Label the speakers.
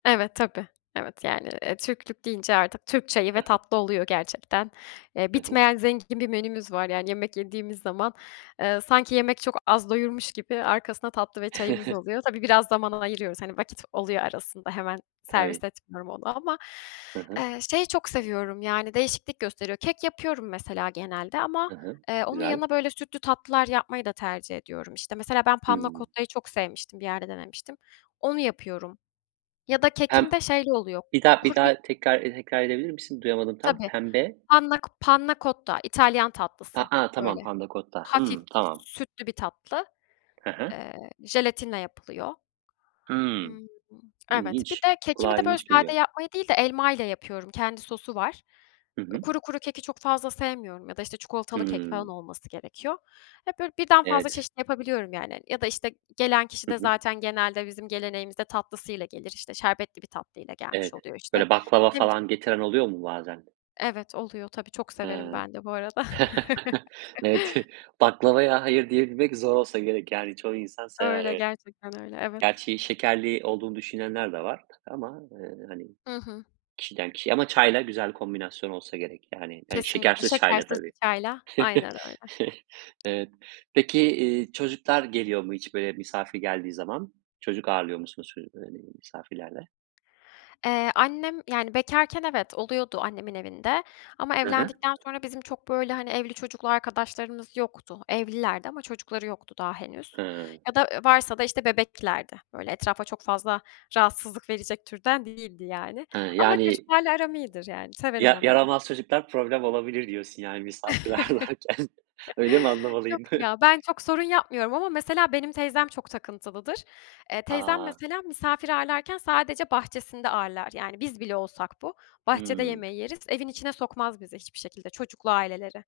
Speaker 1: Evet, tabii. Evet, yani, eee, Türklük deyince artık Türk çayı ve
Speaker 2: [unintelligible]
Speaker 1: tatlı oluyor gerçekten. Eee,
Speaker 2: Hı hı.
Speaker 1: bitmeyen zengin bir menümüz var. Yani, yemek yediğimiz zaman, eee, sanki yemek çok az doyurmuş gibi arkasına tatlı ve çayımız oluyor. Tabii, biraz zaman ayırıyoruz, hani, vakit oluyor arasında hemen
Speaker 2: Tabii.
Speaker 1: servis etmiyorum onu ama,
Speaker 2: Hı hı.
Speaker 1: eee, şeyi çok seviyorum Yani, değişiklik gösteriyor. Kek yapıyorum mesela genelde ama,
Speaker 2: Hı hı.
Speaker 1: eee, onun
Speaker 2: Güzel.
Speaker 1: yanına, böyle, sütlü tatlılar yapmayı da tercih ediyorum. İşte, mesela ben Panna
Speaker 2: Hımm.
Speaker 1: Cotta'yı çok sevmiştim, bir yerde denemiştim. Onu yapıyorum ya da
Speaker 2: Pem
Speaker 1: kekimde şeyli oluyor:
Speaker 2: Bir daha bir
Speaker 1: Kuru bir
Speaker 2: daha tekrar ede tekrar edebilir misin? Duyamadım tam.
Speaker 1: Tabii.
Speaker 2: Pembe?
Speaker 1: Panna Co Panna Cotta İtalyan
Speaker 2: A
Speaker 1: tatlısı
Speaker 2: a!
Speaker 1: böyle.
Speaker 2: Tamam. Panna cotta.
Speaker 1: Hafif
Speaker 2: Hımm. Tamam.
Speaker 1: sütlü bir tatlı.
Speaker 2: He he.
Speaker 1: Eee, jelatinle yapılıyor.
Speaker 2: Hımm.
Speaker 1: Imm, evet, bir
Speaker 2: İlginç.
Speaker 1: de kekimi
Speaker 2: Kulağa
Speaker 1: de, böyle,
Speaker 2: ilginç
Speaker 1: sade
Speaker 2: geliyor.
Speaker 1: yapmayı değil de elmayla yapıyorum, kendi sosu var.
Speaker 2: Hı
Speaker 1: Eee,
Speaker 2: hı.
Speaker 1: kuru kuru keki çok fazla sevmiyorum ya da, işte, çikolatalı kek falan
Speaker 2: Hımm.
Speaker 1: olması gerekiyor. Hep böyle birden fazla
Speaker 2: Evet.
Speaker 1: çeşit yapabiliyorum yani hani. Ya da, işte, gelen kişi
Speaker 2: Hı
Speaker 1: de
Speaker 2: hı.
Speaker 1: zaten genelde bizim geleneğimizde tatlısıyla gelir. İşte, şerbetli bir tatlıyla gelmiş
Speaker 2: Evet,
Speaker 1: oluyor, işte
Speaker 2: böyle, baklava
Speaker 1: [unintelligible]
Speaker 2: falan getiren oluyor mu bazen?
Speaker 1: Evet, oluyor. Tabii, çok severim
Speaker 2: He.
Speaker 1: ben de bu arada.
Speaker 2: Evet, baklavaya "hayır" diyebilmek zor olsa gerek yani. Çoğu insan sever,
Speaker 1: Öyle,
Speaker 2: evet.
Speaker 1: gerçekten öyle. Evet.
Speaker 2: Gerçi şekerli olduğunu düşünenler de var ama, eee, hani,
Speaker 1: Hı hı.
Speaker 2: kişiden kişiye ama çayla güzel kombinasyon olsa gerek yani. İii,
Speaker 1: Kesinlikle.
Speaker 2: şekersiz çayla,
Speaker 1: Şekersiz bir
Speaker 2: tabii.
Speaker 1: çayla Aynen öyle.
Speaker 2: Evet. Peki, iii, çocuklar geliyor mu hiç, böyle, misafir geldiği zaman? Çocuk ağırlıyor musunuz, [unintelligible] hani, misafirlerde?
Speaker 1: Eee, annem Yani, bekarken, evet, oluyordu annemin evinde ama
Speaker 2: Hı hı.
Speaker 1: evlendikten sonra bizim çok, böyle, hani, evli çocuklu arkadaşlarımız yoktu. Evlilerdi ama çocukları yoktu daha henüz
Speaker 2: Hıı.
Speaker 1: ya da, ııı, varsa da, işte, bebeklerdi. Böyle, etrafa çok fazla rahatsızlık verecek türden değildi yani.
Speaker 2: Hıı,
Speaker 1: Ama
Speaker 2: yani
Speaker 1: çocuklarla aram iyidir, yani severim
Speaker 2: "Ya
Speaker 1: onları.
Speaker 2: yaramaz çocuklar problem olabilir." diyorsun yani misafirler varken. Öyle mi
Speaker 1: Yok
Speaker 2: anlamalıyım?
Speaker 1: ya! Ben çok sorun yapmıyorum ama mesela benim teyzem çok takıntılıdır. Eee, teyzem
Speaker 2: A!
Speaker 1: mesela misafir ağırlarken sadece bahçesinde ağırlar. Yani biz bile olsak bu; bahçede
Speaker 2: Hımm.
Speaker 1: yemeği yeriz. Evin içine sokmaz bizi hiçbir şekilde. Çocuklu aileleri.